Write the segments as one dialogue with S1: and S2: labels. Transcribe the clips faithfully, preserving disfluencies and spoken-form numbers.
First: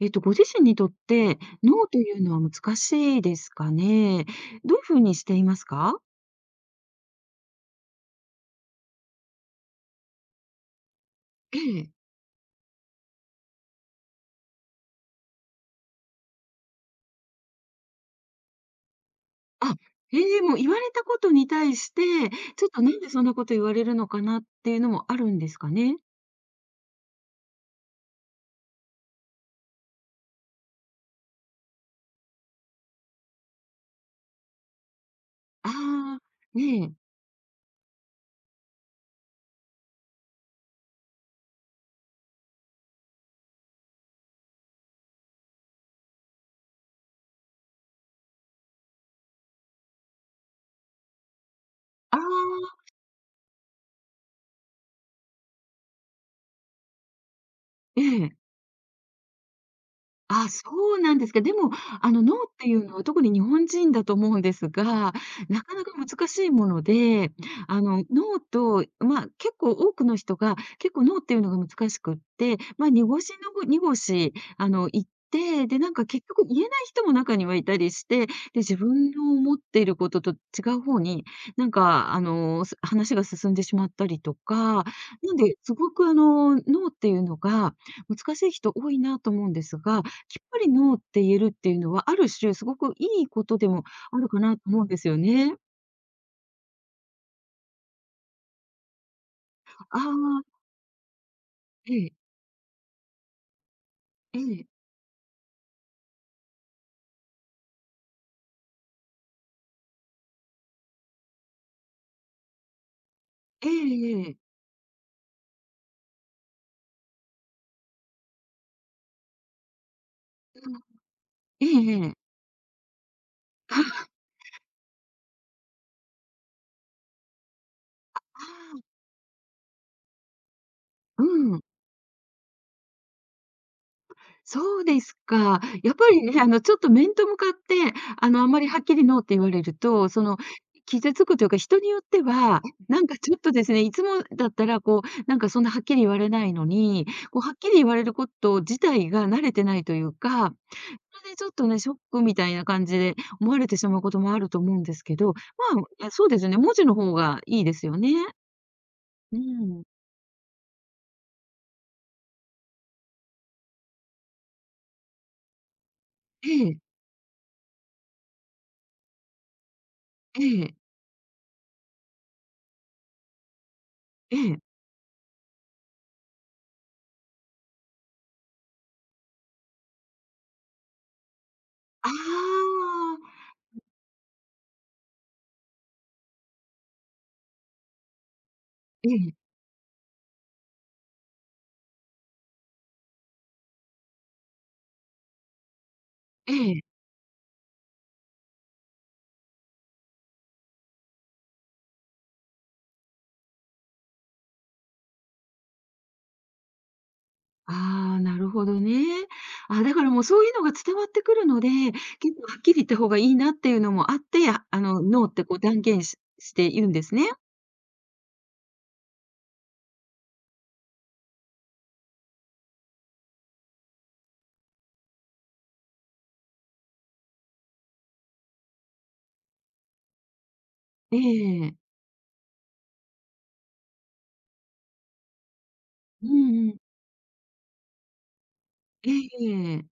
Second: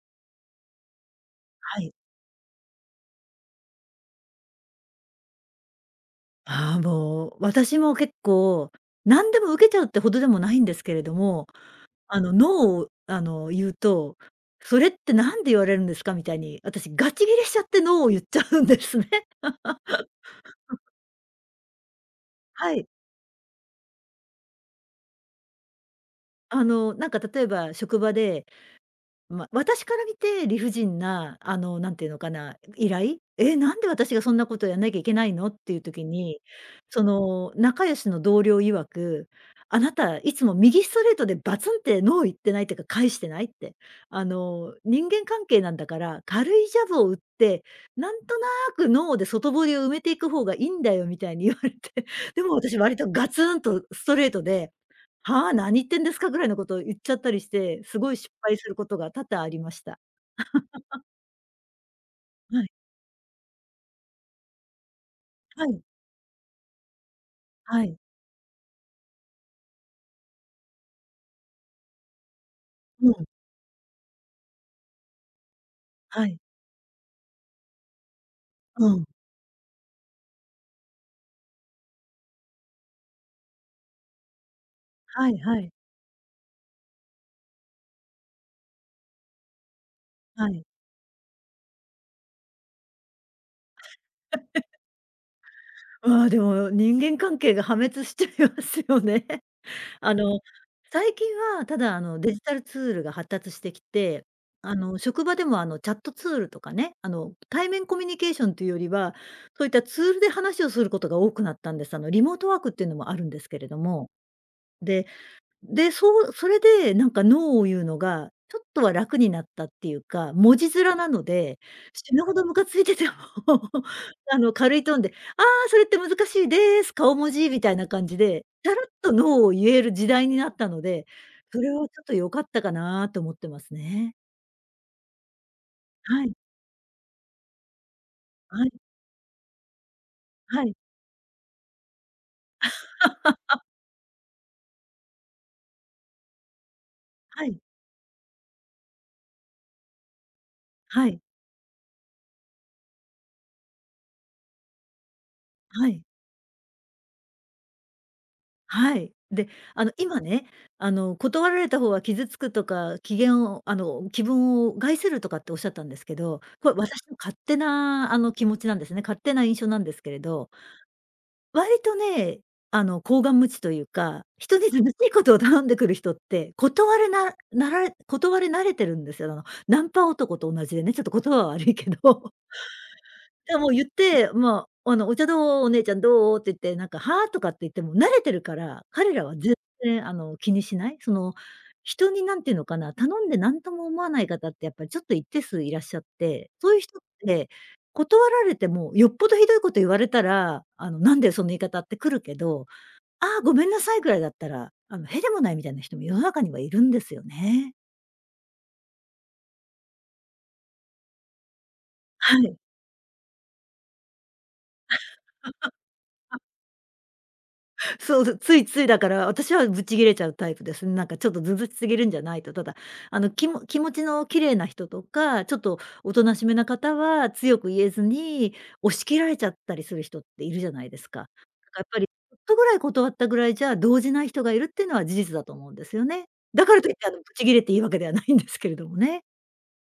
S1: えっと、ご自身にとって、ノ
S2: は
S1: ー
S2: い。
S1: というのは難しいですかね？どういう風にしていますか？
S2: ああ、もう私も結構、何でも受けちゃうってほどでもないんですけれども、
S1: ええ。
S2: あの「ノー」をあの、言うと「それって何で言われるんですか？」みたいに、私ガチギレしちゃってノーを言っちゃうんですね。
S1: あ、へえ。もう、言わ れたことに対して、ちょっ
S2: は
S1: と
S2: い。
S1: 何でそんなこと言われるのかなっていうのもあるんですかね？
S2: あの、なんか例えば職場で、ま、私から見て理不尽なあの、なんて言うのかな依頼「え、なんで私がそんなことやんなきゃいけないの？」っていう時
S1: あ
S2: に、
S1: あ、ええ。
S2: その、仲良しの同僚曰く「あなたいつも右ストレートでバツンってノー言ってない？てか、返してない？」って。あの「人間関係なんだから、軽いジャブを打って、なんとなくノーで外堀を埋めていく方がいいんだよ」みたいに言われて、
S1: あ
S2: でも
S1: あ。
S2: 私割とガツンとストレートで「はあ、何言ってんですか？」ぐらいのことを言っちゃったりして、す
S1: え
S2: ごい失
S1: え。
S2: 敗することが多々ありました。
S1: あ、そう なんですか。でもあの、ノーっ
S2: は
S1: て
S2: い。
S1: いうのは特に日本人だと思うんですが、な
S2: は
S1: か
S2: い。
S1: なか難しいもので、あ
S2: はい。
S1: の、ノーと、ま、結構多くの人が、結構ノーっていうのが難しくって、ま、
S2: う
S1: 濁
S2: ん。
S1: し、のご濁し、あの、言って。で、なんか結
S2: はい。
S1: 局言えない人も中にはいたりして。で、自
S2: うん。
S1: 分の思っていることと違うほうに、なんかあの、す話が進んでしまったりとか。
S2: は
S1: なん
S2: い
S1: で、
S2: はい。
S1: すごくあの、ノーって言うのが、難しい人多いなと思うんですが、きっ
S2: は
S1: ぱ
S2: い。
S1: りノーって言えるっていうのは、ある種、すごくいいことでもあるかなと 思うんですよね。
S2: ああ、でも人間関係が破滅しちゃいますよね。
S1: あ
S2: あの、
S1: あ。
S2: 最近はただあ
S1: ええ。
S2: の、デジタルツールが発達してきて、
S1: ええ。
S2: あの、職場でもあの、チャットツールとかね、あの、対面コミュニケーションというよりは、そういったツールで話をすることが多くなったんです。あの、リモートワークっていうのもあるんですけれ
S1: え
S2: ども。
S1: えええ。
S2: で、で、そうそれでなんか「ノー」を言うのがちょっとは楽になったっていうか。文字
S1: うん。
S2: 面なので、
S1: えええ
S2: 死
S1: え。
S2: ぬほどムカついてても、
S1: あ は。
S2: あの、軽いトーンで「あ、それって難しいです。顔文字」みたいな感じ
S1: あ、
S2: で、タ
S1: ああ。
S2: ラっとノーを言える時代になったので、
S1: う
S2: そ
S1: ん。
S2: れはちょっと良かったかなと思ってますね。
S1: そうですか。やっぱ
S2: は
S1: り
S2: い。
S1: ね、あの、ちょっと面と向かって、あの、あんま
S2: は
S1: り
S2: い。
S1: はっきり「ノー」って言われると、その
S2: はい。
S1: 傷つくというか、人によっては、なんかちょっと ですね、いつもだったらこう、なんかそんなはっきり言われないのに、こう
S2: は
S1: はっ
S2: い。
S1: きり言われること自体が慣れてないというか。
S2: は
S1: そ
S2: い。
S1: こでちょっとね、ショックみたいな感じで、思われてしまうこともあると思うんですけど。ま、い
S2: はい。
S1: や、そうですよね、文字の方がいいですよね。
S2: はい。
S1: う
S2: で、あ
S1: ん。
S2: の、今ね、あの、断られたほうは傷つくとか機嫌をあの、気分を害するとかっておっしゃったんですけど、
S1: え
S2: これ、
S1: え。
S2: 私の勝手なあの、気持ちなんですね。勝手な印象なんですけれ
S1: え
S2: ど。
S1: え。
S2: 割とね、あの、厚顔無恥というか、
S1: え
S2: 人
S1: え。
S2: に図々しいことを頼んでくる人って、断れななられ断れ慣れてるんですよ、ながナンパ男と同じでね。ちょっと言葉は悪いけど。
S1: あ あ。
S2: いや、もう
S1: うん。
S2: 言って、ま、あの「お茶どう？お姉ちゃんどう？」って言って、なんか「は？」とかって言っても慣れてるから、
S1: え
S2: 彼ら
S1: え。
S2: は全然あの、気にしない、その、人になんてのかな、頼んでなんとも思わない方ってやっぱちょっと一定数いらっしゃって、
S1: え
S2: そういう
S1: え。
S2: 人って、断られても、よっぽど酷いこと言われたら、あの「なんだよその言い方」って来るけど「ああ、ごめんなさい」ぐらいだったら、あの屁でもないみたいな人も世の中にはいるんですよね。
S1: ああ、なるほどね。あ、だからもうそういうのが伝わってくるので、結
S2: は
S1: 構は
S2: い。
S1: っきり言った方がいいなっていうのもあって、あの「ノー」ってこう断言し して言うんですね？
S2: そう、だ、ついついだから、私はぶち切れちゃうタイプですね。なんかちょっと、図々しすぎるんじゃないと。ただ、あの、きも気持ちの綺麗な人とか、ちょっと大人しめな方は、強く言えずに、押し切られちゃったりする人って、いるじゃないです
S1: え
S2: か。だか
S1: ええ
S2: ら
S1: え。
S2: やっぱり、ちょっとぐらい断ったぐらいじゃ、動じない人がいる、っていうのは事実だと思うんですよね。
S1: う
S2: だ
S1: んう
S2: か
S1: ん。
S2: らと言ってあの、ぶち切れていい訳では、ないん ですけれども
S1: え
S2: ね。
S1: えええ。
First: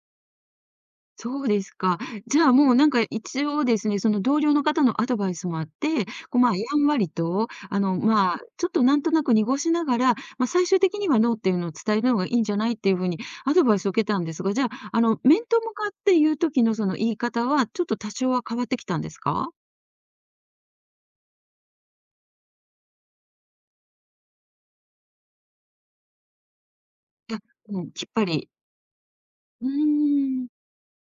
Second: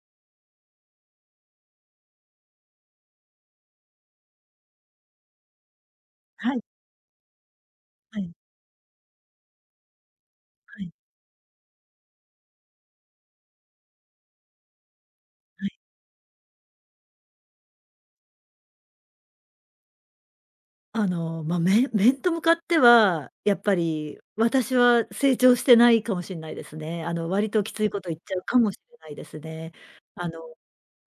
S1: そうですか。じゃあもうなんか、一応ですね、その同僚の方のアドバイスもあって、こう、ま
S2: は
S1: あ、
S2: い。
S1: やんわりと、あの、
S2: はい。
S1: まあ、ちょっとなんとなく濁しながら、まあ、最終
S2: はい。
S1: 的にはノーっていうのを、伝えるのがいいんじゃない？っていう風にアドバイスを受けたんですが。じゃあ、あの面と
S2: はい。
S1: 向かって言う時の、その言い方は、ちょっと多少は変わってきたんですか？
S2: あの、ま、面面と向かっては、やっぱり私は、成長してないかもしんないですね。あの、
S1: じゃ、
S2: 割とき
S1: も
S2: つい
S1: う
S2: こ
S1: きっ
S2: と、言っ
S1: ぱ
S2: ちゃう
S1: り
S2: かもしれないです
S1: うー
S2: ね。あの、
S1: ん。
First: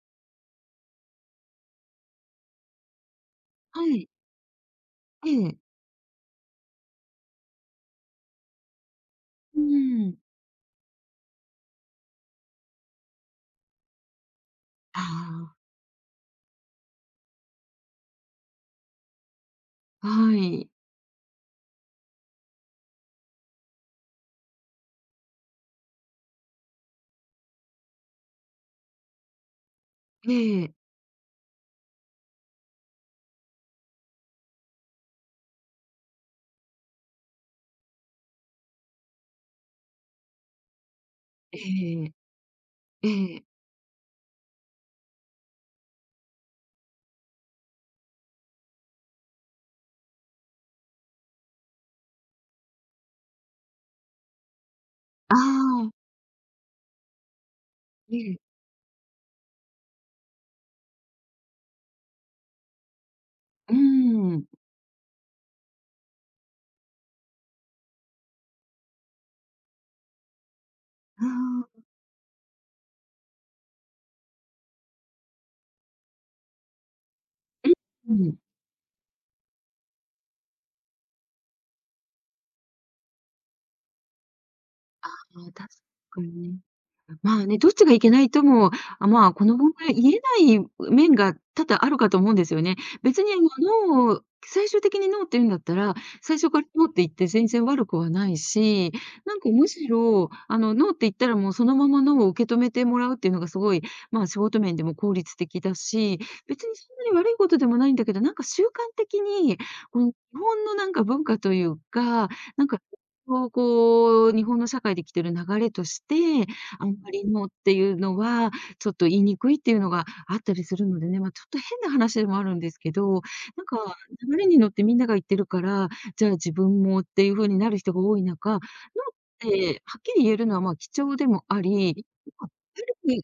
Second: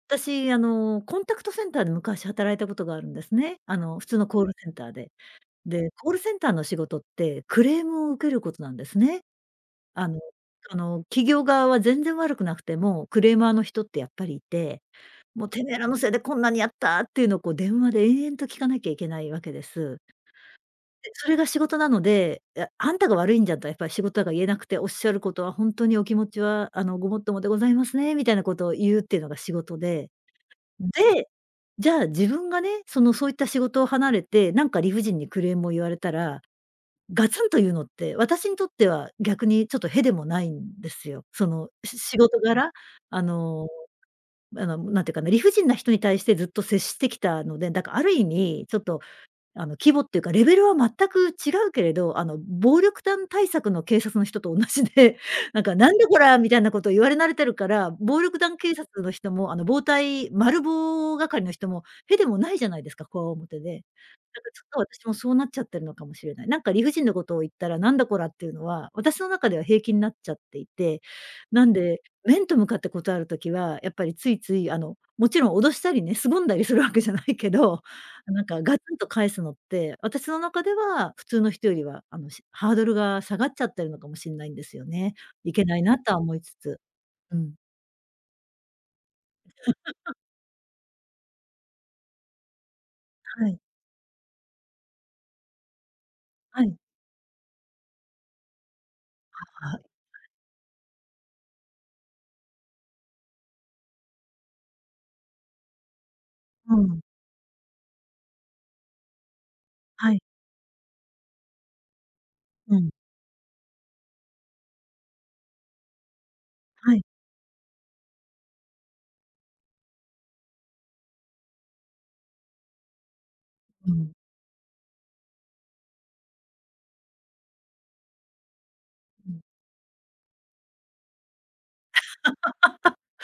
S2: 私、あの、コンタクトセンターで昔、働いたことがあるんですね。あ
S1: は
S2: の、普
S1: い。
S2: 通のコールセンターで。
S1: ええ。
S2: で、コールセンターの仕事って、クレームを受けることなんですね。
S1: う
S2: あ
S1: ーん。
S2: のその、企業側は全然悪くなくても、クレーマーの人ってやっぱりいて。
S1: あ
S2: もう、
S1: あ。
S2: てめぇらのせいでこんなにやった、っていうのを、こう電話で延々と、聞かなきゃいけないわけです。
S1: はい。
S2: で、それが仕事なので。いや、あんたが悪いんじゃんとは、やっぱり仕事だから言えなくて。おっしゃることは、ほんとにお気持ちはあの、ごもっともでございますね、みたいなことを言う、っていうのが仕事で。
S1: ええええ。
S2: で、じゃあ自分がね、その、そういった仕事を離れて、なんか理不尽に、クレームを言われたら、ガツンと言うのって、私にとっては逆に、ちょっと屁でもないんですよ。そ
S1: え
S2: の、し
S1: え
S2: 仕事柄、
S1: ええ。え
S2: あ
S1: え。
S2: の、あの、なんて言うかな、理不尽な人に対して、ずっと接してきたので。だから、ある意味ちょっと、あの、規模っていうか、レベルは全く違うけれど、あの、暴力団対策の警察の人と同じで、
S1: あ
S2: なんか、
S1: あ。
S2: なんだこら、みたいなことを言われ慣れてるから、
S1: え
S2: 暴力
S1: え。
S2: 団警察の人も、あの、暴対、マル暴係の人も、屁でもないじゃないですか、強面
S1: う
S2: で。なん
S1: ん。
S2: かちょっと私も、そうなっちゃってるのかもしれない。なんか理不尽なことを言ったら、なんだこらっていうのは、私の中では平気になっちゃっていて。
S1: あ
S2: な
S1: あ。
S2: んで、面と向かって断る時は、やっぱりついつい、あの、もちろん脅したりね、凄んだりするわけじゃないけど。な
S1: [unintelligible]
S2: んかガツンと返すのって、私の中では、普通の人よりはあの、し、ハードルが下がっちゃってるのかもしんないんですよ
S1: あ
S2: ね。
S1: の、
S2: いけ
S1: 確
S2: ないなとは
S1: か
S2: 思いつ
S1: に。
S2: つ。
S1: ま
S2: う
S1: あ
S2: ん。
S1: ね、どっちがいけないとも、あ、まあ、この問題言 えない面が、多々あるかと思うんですよね。別にあの、
S2: はい。
S1: ノーを、最終的にノーって言うんだったら、最初か
S2: は
S1: ら
S2: い。
S1: ノーって言って、全然悪くはないし、なんか
S2: は、
S1: む
S2: はい。
S1: しろ、あのノーって言ったらもうそのまま、ノーを受け止めてもらうっていうのが、凄い、まあ仕事面でも効率的だし。別
S2: う
S1: にそん
S2: ん。
S1: なに悪いことでもないんだけど、なんか習慣的に、この
S2: は
S1: 日
S2: い。
S1: 本の、なんか文化というか、なん
S2: う
S1: か
S2: ん。
S1: そう、こう、日本の社会で生きてる流れとして、あ
S2: は
S1: ん
S2: い。
S1: まりノーっていうのは、ちょっと言いにくいっていうのが、あったりするのでね、まあ、ちょっと変な話でもあるんですけど、なん
S2: う
S1: か
S2: ん。
S1: 流れに乗って、みんなが言ってるから、じゃあ自分も、っていう風になる人が多い中、ノーっ
S2: うん。
S1: てはっきり言えるのは、まあ、貴重でもあり、まあ、ある 意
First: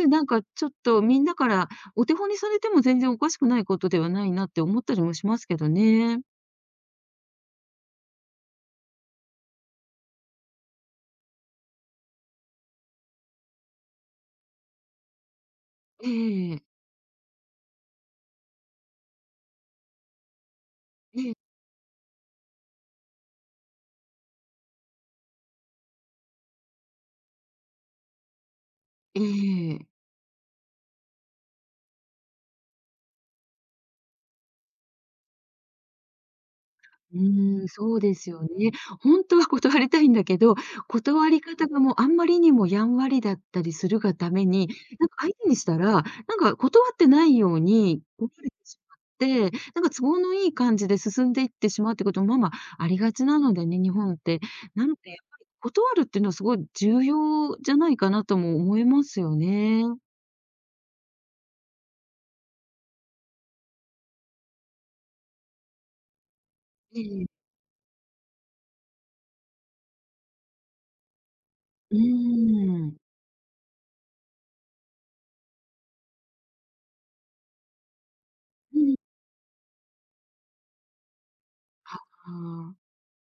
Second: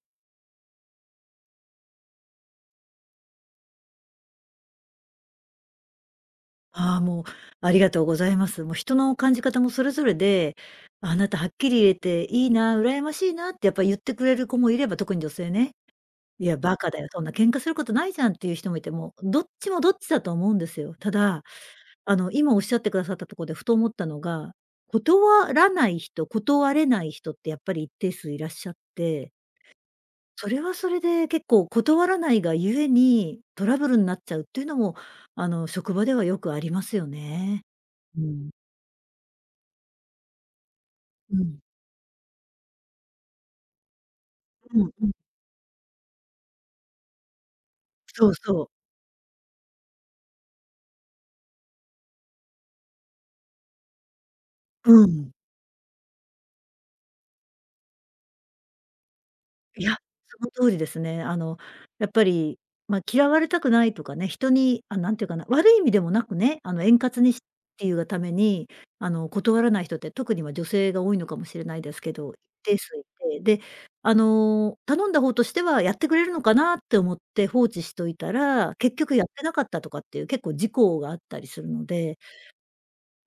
S1: 味、なんかちょっと、みんなからお手本にされても、全然おかしくないことではないな、って思ったりもしますけどね。
S2: あ、もう、ありがとうございます。もう、人の感じ方もそれぞれで「あなたはっきり言えて、いいな、羨ましいなって」やっぱ言ってくれる子もいれば、特に女性ね
S1: えええ
S2: 「い
S1: ええええ
S2: や、
S1: え。
S2: 馬鹿だよ、そんな喧嘩することないじゃん」っていう人もいても、どっちもどっちだと思うんですよ。た
S1: ええ。
S2: だ、あの、今おっしゃってくださったとこでふと思ったのが、断らない人、断れない人ってやっぱり一定数いらっしゃっ
S1: え
S2: て。
S1: え。
S2: それはそれで結構、断らないがゆえに、トラブルんなっちゃうっていうのも、あの、職場ではよくありますよ
S1: う
S2: ね。
S1: ーん、そうで
S2: うー
S1: すよ
S2: ん。
S1: ね。ほんとは断りたいんだけど、断
S2: う
S1: り
S2: ん。
S1: 方が、もう、あまりにもやんわりだったりするがために、
S2: うんう
S1: なん
S2: ん。
S1: か、相手にしたら、なんか、断ってないように、
S2: そ
S1: ご
S2: う
S1: くり、
S2: そう。
S1: しまって、なんか、都合のいい感じで進んでいってしまうっていうことも、まま、ありがちなのでね、日本って。な
S2: う
S1: ん
S2: ー
S1: ていうか
S2: ん。
S1: 断るってのは凄い重要じゃないかなとも思いますよ
S2: い
S1: ね。
S2: や、その通りですね、あの、やっぱり、ま、嫌われたくないとかね、人に、あ、なんて言うかな、悪い意味でもなくね、あの、円
S1: ええ
S2: 滑
S1: ええ。
S2: にしていうがために、あの、断らない人って、特には女性が多いのかもしれないで
S1: うー
S2: すけど。一定数
S1: ん。
S2: 居て、で、あの、頼んだ方としてはやってくれるのかなって思って放置しといたら、
S1: うん。
S2: 結局やってなかったとかっていう、結構事故があったりするの
S1: は、
S2: で。
S1: ああ。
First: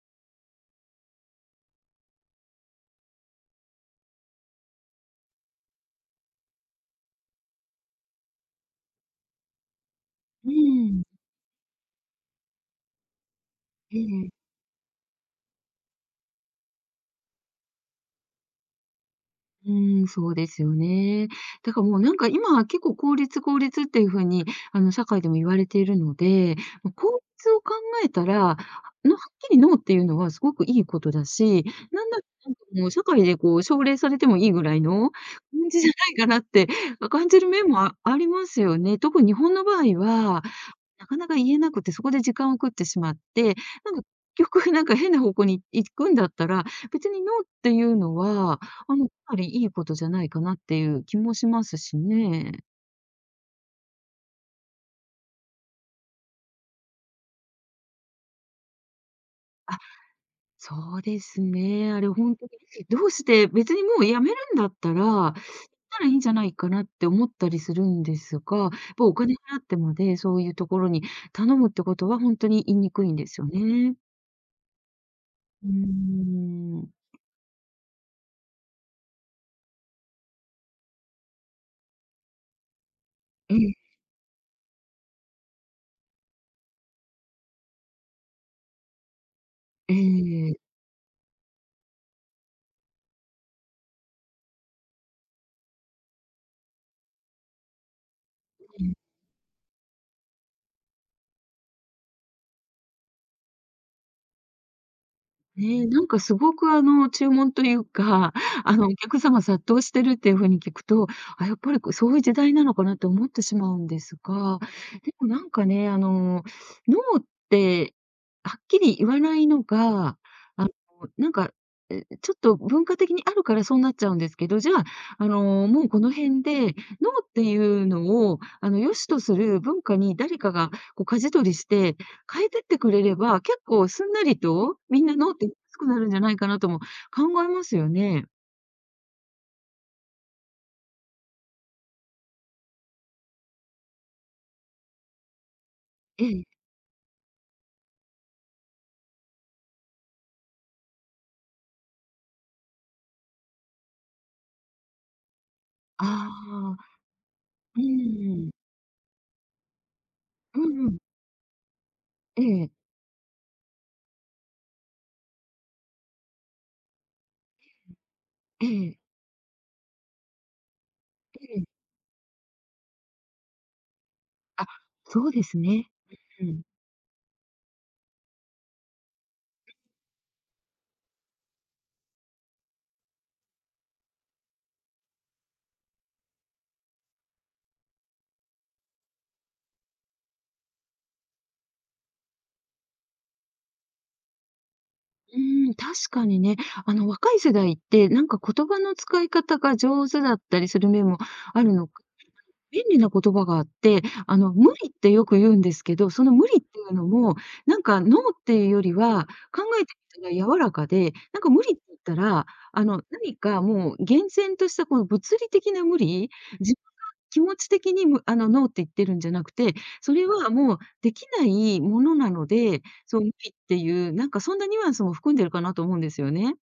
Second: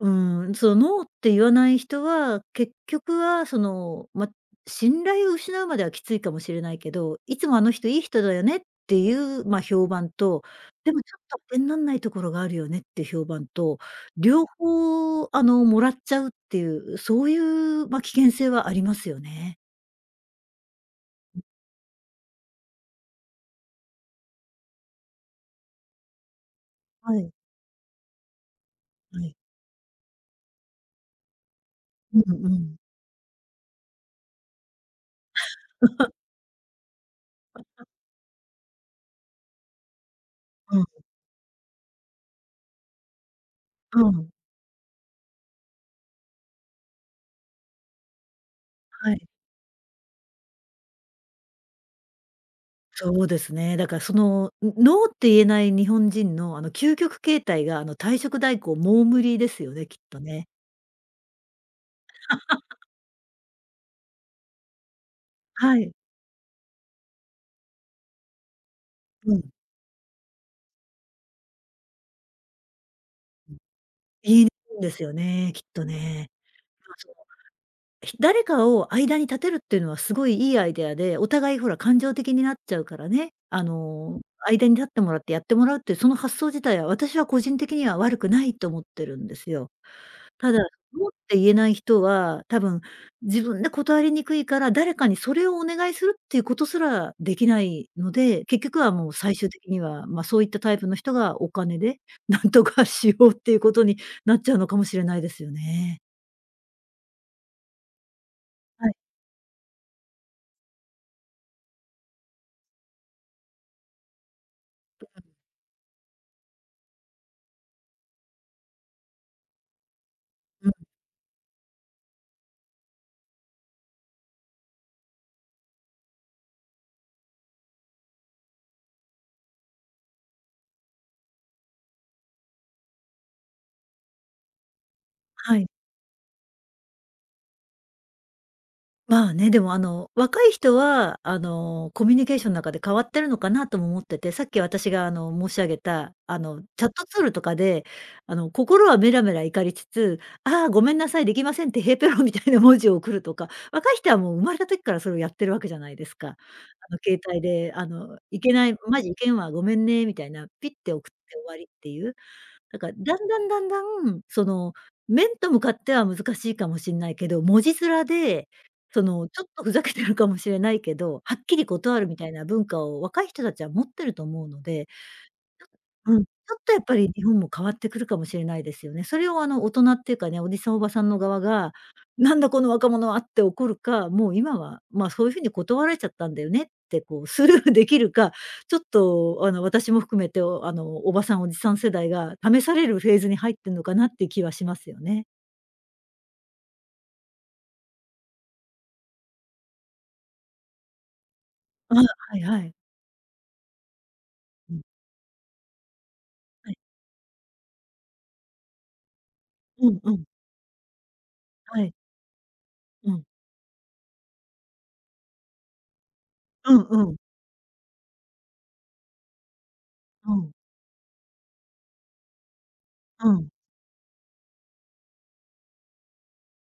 S2: うーん、その、ノーって言わない人は、結局は、その、ま、信頼を失うまではきついかもしれないけど「いつも、あの人良い人だよね」っていう、ま、評判と
S1: う
S2: 「で
S1: ー
S2: も、
S1: ん。
S2: ちょっと、てんなんないところがあるよね」っていう評判と、
S1: ええええ。
S2: 両方、あの、貰っちゃうっていう、そういう、ま、危険性はありますよね。
S1: うーん、そうですよね。
S2: うん。
S1: だから、もう、なんか、今、結構効率効率っていう風に、あの、社会でも言われているので、もう、
S2: は
S1: こう
S2: い。
S1: つを考えたら、ノ
S2: は
S1: はっ
S2: い。
S1: きり「ノー」っていうのは凄くいいことだし、なん
S2: う
S1: だ
S2: んうん。
S1: うん、もう社会で奨励されてもいいぐらいの感じじゃ ないかなって、あ、感じる面 もありますよね。特に日本の場合は、
S2: うん。
S1: なかなか言えなくて、そこで時間を食ってしまって、なんか、
S2: うん。
S1: 局、なんか、変な方向に行くんだったら、別にノーっていうのは、あの、
S2: はい。
S1: ぱりいいことじゃないかなっていう気もしますしね。
S2: そうですね。だからその、ん、ノーって言えない日本人の、あの、究極形態があの、退職代行モームリですよ
S1: あ、
S2: ね、きっとね。
S1: そうですね、あれほんとに しどうして別にもう辞めるんだったら、
S2: はい。
S1: たらいいんじゃないかなって思ったりするんですが、ぽお
S2: う
S1: 金
S2: ん。
S1: 払ってまで、そういうところに頼むってことは、ほんとに言いにくいんですよ
S2: うん、
S1: ね。
S2: 言いにくんですよね、きっ
S1: うー
S2: とね。
S1: ん。
S2: まあ、その、ひ誰かを間に立てるっていうのは凄い良いアイディアで、お互いほら、感情的になっちゃうからね、
S1: う
S2: あ
S1: ん。
S2: の、間に立ってもらってやってもらうっていうその発想自体は、私は個人的には悪くないと思ってるんですよ。
S1: え
S2: た
S1: え。
S2: だ、ノーって言えない人は、多分自分で断りにくいから、誰かにそれをお願いするっていうことすら出来ないので、結
S1: う
S2: 局
S1: う
S2: は
S1: ん。
S2: もう最終的には、まあ、そういったタイプの人がお金で、何とかしようっていうことになっちゃうのかもしれないですよ
S1: ね、
S2: ね。
S1: なんか凄くあの、注文というか、あ
S2: は
S1: の、
S2: い。
S1: お客様殺到してるっていう風に聞くと、あ、やっぱりこう、そういう時代なのかなって思ってしまうんですが、
S2: う
S1: で
S2: ん。
S1: もなんかね、あの、ノーってはっきり言わないのが、あ
S2: う
S1: の、
S2: ん。
S1: なんか、え、ちょっと文化的にあるからそうなっちゃうんですけど、じゃあ、あの、もうこの辺で、ノーっていうのをあの、良しとする文化に誰かがこう舵取りして、変えてってくれれば、結構すんなりとみんなノーって、
S2: はい。
S1: すくなるんじゃないかなとも考えますよね。
S2: まあね。でも、あの、若い人は、あの、コミュニケーション中で変わってるのかな、とも思ってて、さっき私が、あの、申し上げた、
S1: え
S2: あ
S1: え。
S2: の、チャットツールとかで、あの、心はメラメラ怒りつつ、「ああ、ごめんなさい、出来ません」って、へいたろうみたいな文字を送るとか、若い人はもう生まれた時からそれをやってる訳じゃないです
S1: あ
S2: か。あ
S1: あ。
S2: の、携帯で、
S1: う
S2: あの、「い
S1: ーん。
S2: けない、ん、マジいけんわ、ごめんね」みたいな、
S1: う
S2: ピッ
S1: んう
S2: て送
S1: ん。
S2: って終わりって言う。
S1: ええ。
S2: だから、段々段々、その、面と向かっては難しいかもしんないけど、文字面で、
S1: ええ。
S2: その、ちょっとふざけてるかもしれないけど、はっ
S1: え
S2: き
S1: え。
S2: り断るみたいな文化を若い人達は持ってると思うの
S1: あ、
S2: で、
S1: そうですね。
S2: うん。ち
S1: うんう
S2: ょっ
S1: ん。
S2: と、やっぱり日本も変わってくるかもしれないですよね。それを、あの、大人って言うかね、おじさん、おばさんの側が、「なんだ、この若者は」って怒るか、もう今は、まあ、「そう言う風に断られちゃったんだよね」って、こうスルー出来るか、ちょっと、あの、私も含めて、おあの、おばさん、おじさん世代が試されるフェーズに入ってんのかなって言う気はしますよね。
S1: うーん。確かにね。あの、若い世代って、なんか、言葉の使い方が上手だったりする面もあるの
S2: ああ、
S1: かし
S2: はいはい。
S1: れない。便利な言葉があって、あの、無
S2: うん。
S1: 理ってよく言うんですけど、その無理って
S2: はい。
S1: 言うのも、なんか、ノーって言うよりは、考え
S2: う
S1: て
S2: んう
S1: み
S2: ん。
S1: たら柔らかで、なんか、無理っ
S2: は
S1: て
S2: い。
S1: 言ったら、あの、
S2: うん。
S1: 何か、もう厳然としたこの物理的な無理、
S2: う
S1: 自分
S2: ん
S1: の
S2: うん。
S1: 気持ち的にむあの、ノーって言ってるんじゃなくて、それ
S2: う
S1: は
S2: ん。
S1: もう出来ないものなので、そう無
S2: うん。
S1: 理っていう、なんか、そんなニュアンスも含んでるかなと思うんですよね。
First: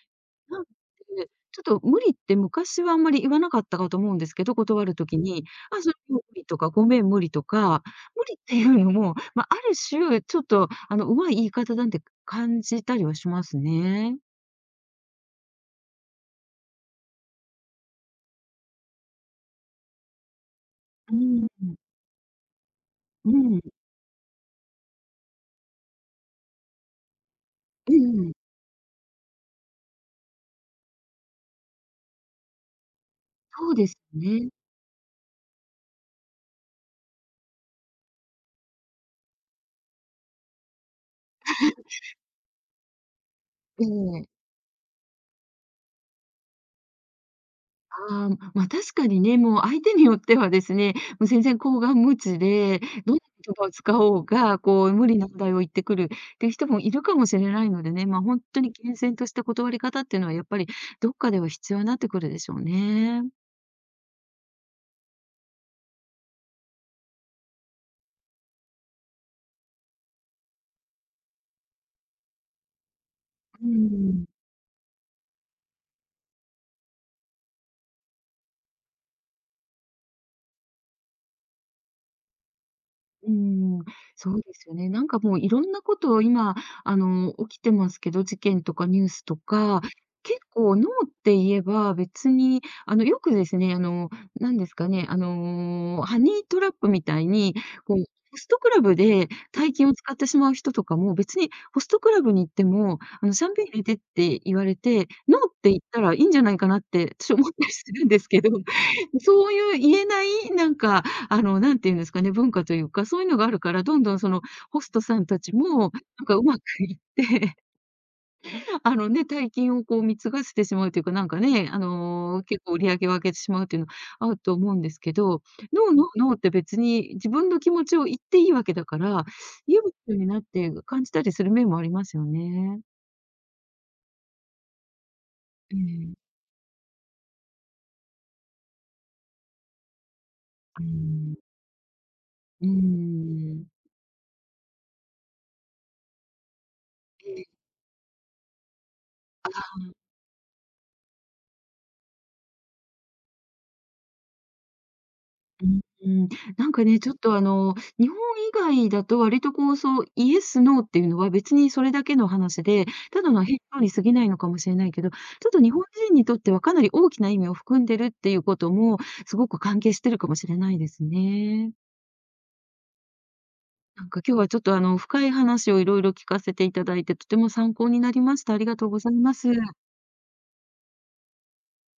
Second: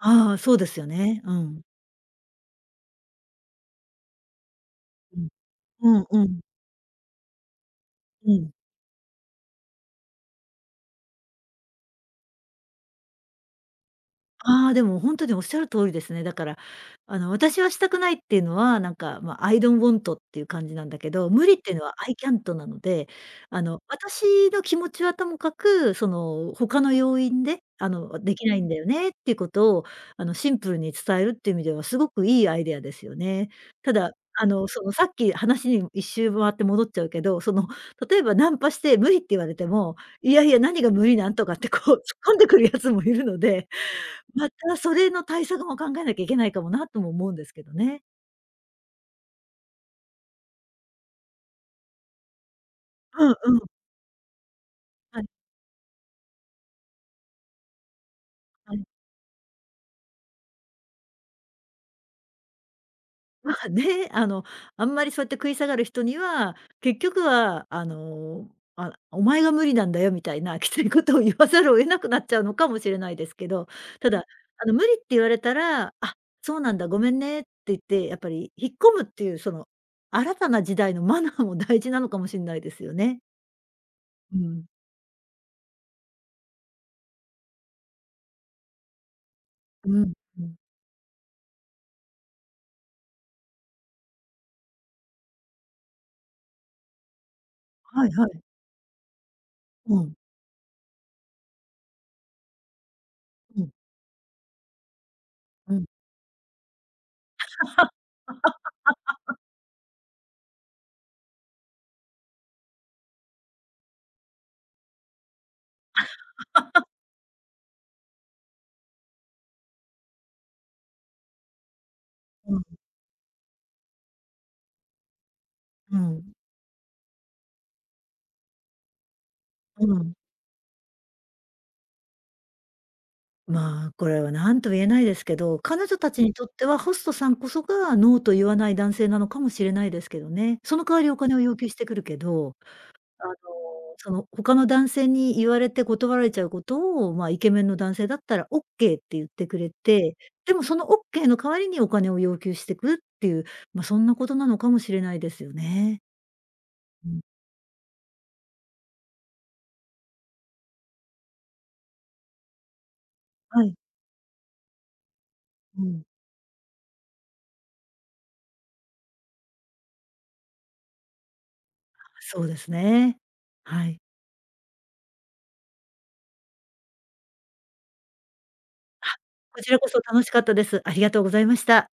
S2: ああ、そう
S1: なん
S2: ですよね、
S1: で、
S2: う
S1: ちょ
S2: ん。
S1: っと無理って昔はあんまり言わなかったかと思うんですけど、断る時
S2: うん。
S1: に。あ、それ
S2: うん
S1: 無
S2: うん。
S1: 理とか、ごめん無理とか、無
S2: う
S1: 理っ
S2: ん。
S1: て言うのも、ま、ある種、ちょっと、あの、上手い言い方なんて感じたりはしますね。
S2: ああ、でもほんとにおっしゃる通りですね、だから、あの、私はしたくないって言うのは、なんか、まあ、アイドンウォントって言う感じなんだけ
S1: う
S2: ど、無
S1: ー
S2: 理って言
S1: ん。
S2: うのはアイキャントなので、
S1: う
S2: あ
S1: ん。
S2: の、「私の気持ちはともかく、その、他の要因で、あ
S1: う
S2: の、
S1: んうん。
S2: 出来ないんだよね」って、言う事を、あの、シンプルに伝えるって言う意味では、凄く良いアイデアですよね。
S1: そうで
S2: た
S1: す
S2: だ、あ
S1: ね。
S2: の、その、さっき話にいっしゅう回って戻っちゃうけど、その、例えば、ナンパして無理って言われても、「いやいや何が無理なん」とかって、こう、突っ 込んでくる奴もいるので、
S1: ええ。
S2: また、それの対策も考えなきゃいけないかもなとも思うんですけどね。
S1: ああ、ま、確かにね、もう相手によってはですね、も、全然厚願無知で、どんな
S2: うん
S1: 言
S2: う
S1: 葉
S2: ん。
S1: を使おうが、こう、無理
S2: はい。
S1: 難題を言ってくるって人もいるかもしれないのでね、ま、ほんとに
S2: はい。
S1: 厳然とした断り方って言うのは、やっぱり、どっかでは必要なってくるでしょうね。
S2: まあね。あの、あんまり、そうやって食い下がる人には、結局は、あの、あお前が無理なんだよ、みたいな、きつい事を言わざるを得なくなっちゃうのかもしれないですけ
S1: う
S2: ど。
S1: ー
S2: ただ、
S1: ん。
S2: あの、無理って言われたら、「あっ、そうなんだ、ごめんね」って言って、やっぱり引っ込むって言う、その、新たな時代のマナーも大事なのかもしんないですよね。
S1: うーん、そ
S2: う
S1: うで
S2: ん。
S1: すよね。なんか、もう、色んな事を今、あの、起きてますけど、事件とか、ニュースとか。
S2: うん、
S1: 結
S2: うん。
S1: 構、ノーって言えば、別にあの、よくですね、あの、何ですかね、あの、ハニートラップみたいに、こう、
S2: はいは
S1: ホ
S2: い。
S1: ストクラブで大金を
S2: う
S1: 使
S2: ん。
S1: ってしまう人とかも、別にホストクラブに行っても、あの、シャン
S2: う
S1: ペン
S2: ん。
S1: 入れてって言われて、ノーって
S2: う
S1: 言っ
S2: ん。
S1: たらいいんじゃないかなって、私思ったりするんですけど。ま、そうゆう言えない、なんか、あの、何て言うんですかね、文化と言うか、そう言うのがあるから、どんどん、その、ホストさん達も、なんか、上手く 言って、あのね、大金を、こう、貢がせてしまうって言うか、なんかね、あの、
S2: う
S1: 結
S2: ん。
S1: 構売り上げを上げてしまうって言うのあると思うんですけど。ノー、
S2: う
S1: ノー、ノ
S2: ん。
S1: ーって、別に自分の気持ちを言って良い訳だから、ニュー
S2: うん。
S1: スになって感じたりする面もありますよね。
S2: まあ、これは何とも言えないですけど、
S1: う
S2: 彼女
S1: ーん。
S2: 達にとっては、ホストさんこそがノーと言わない男性なのかもしれないですけどね。そ
S1: うー
S2: の代わりお金
S1: ん。
S2: を要求してくるけど。
S1: うー
S2: あの、
S1: ん。
S2: その、他の男性に言われて断られちゃう事を、まあ、
S1: け
S2: イ
S1: え
S2: ケメンの男性だったらオッケーって言って
S1: あ
S2: くれ
S1: あ、うん。
S2: て、でも、そのオッケーの代わりにお金を要求してくって言う、まあ、そんな事なのかもしれないですよ
S1: う
S2: ね。
S1: ーん。なんかね、
S2: う
S1: ちょっ
S2: ん。
S1: と、あの、日本以外だと、割と、こう、そう、イエス、ノーって言うのは、別にそれだけの話で、ただの返
S2: はい。
S1: 答に過ぎないのかもしんないけど、ちょっと日
S2: う
S1: 本
S2: ん。
S1: 人にとっては、かなり大きな意味を含んでるって言う事も、凄く関係しているかもしれないですね。
S2: そうですね。はい。
S1: なんか、今日はちょっと、あの、深い話を色々聞かせて頂いて、とても参考になりました。ありがとうご
S2: あ、
S1: ざいます。
S2: こちらこそ楽しかったです。ありがとうございました。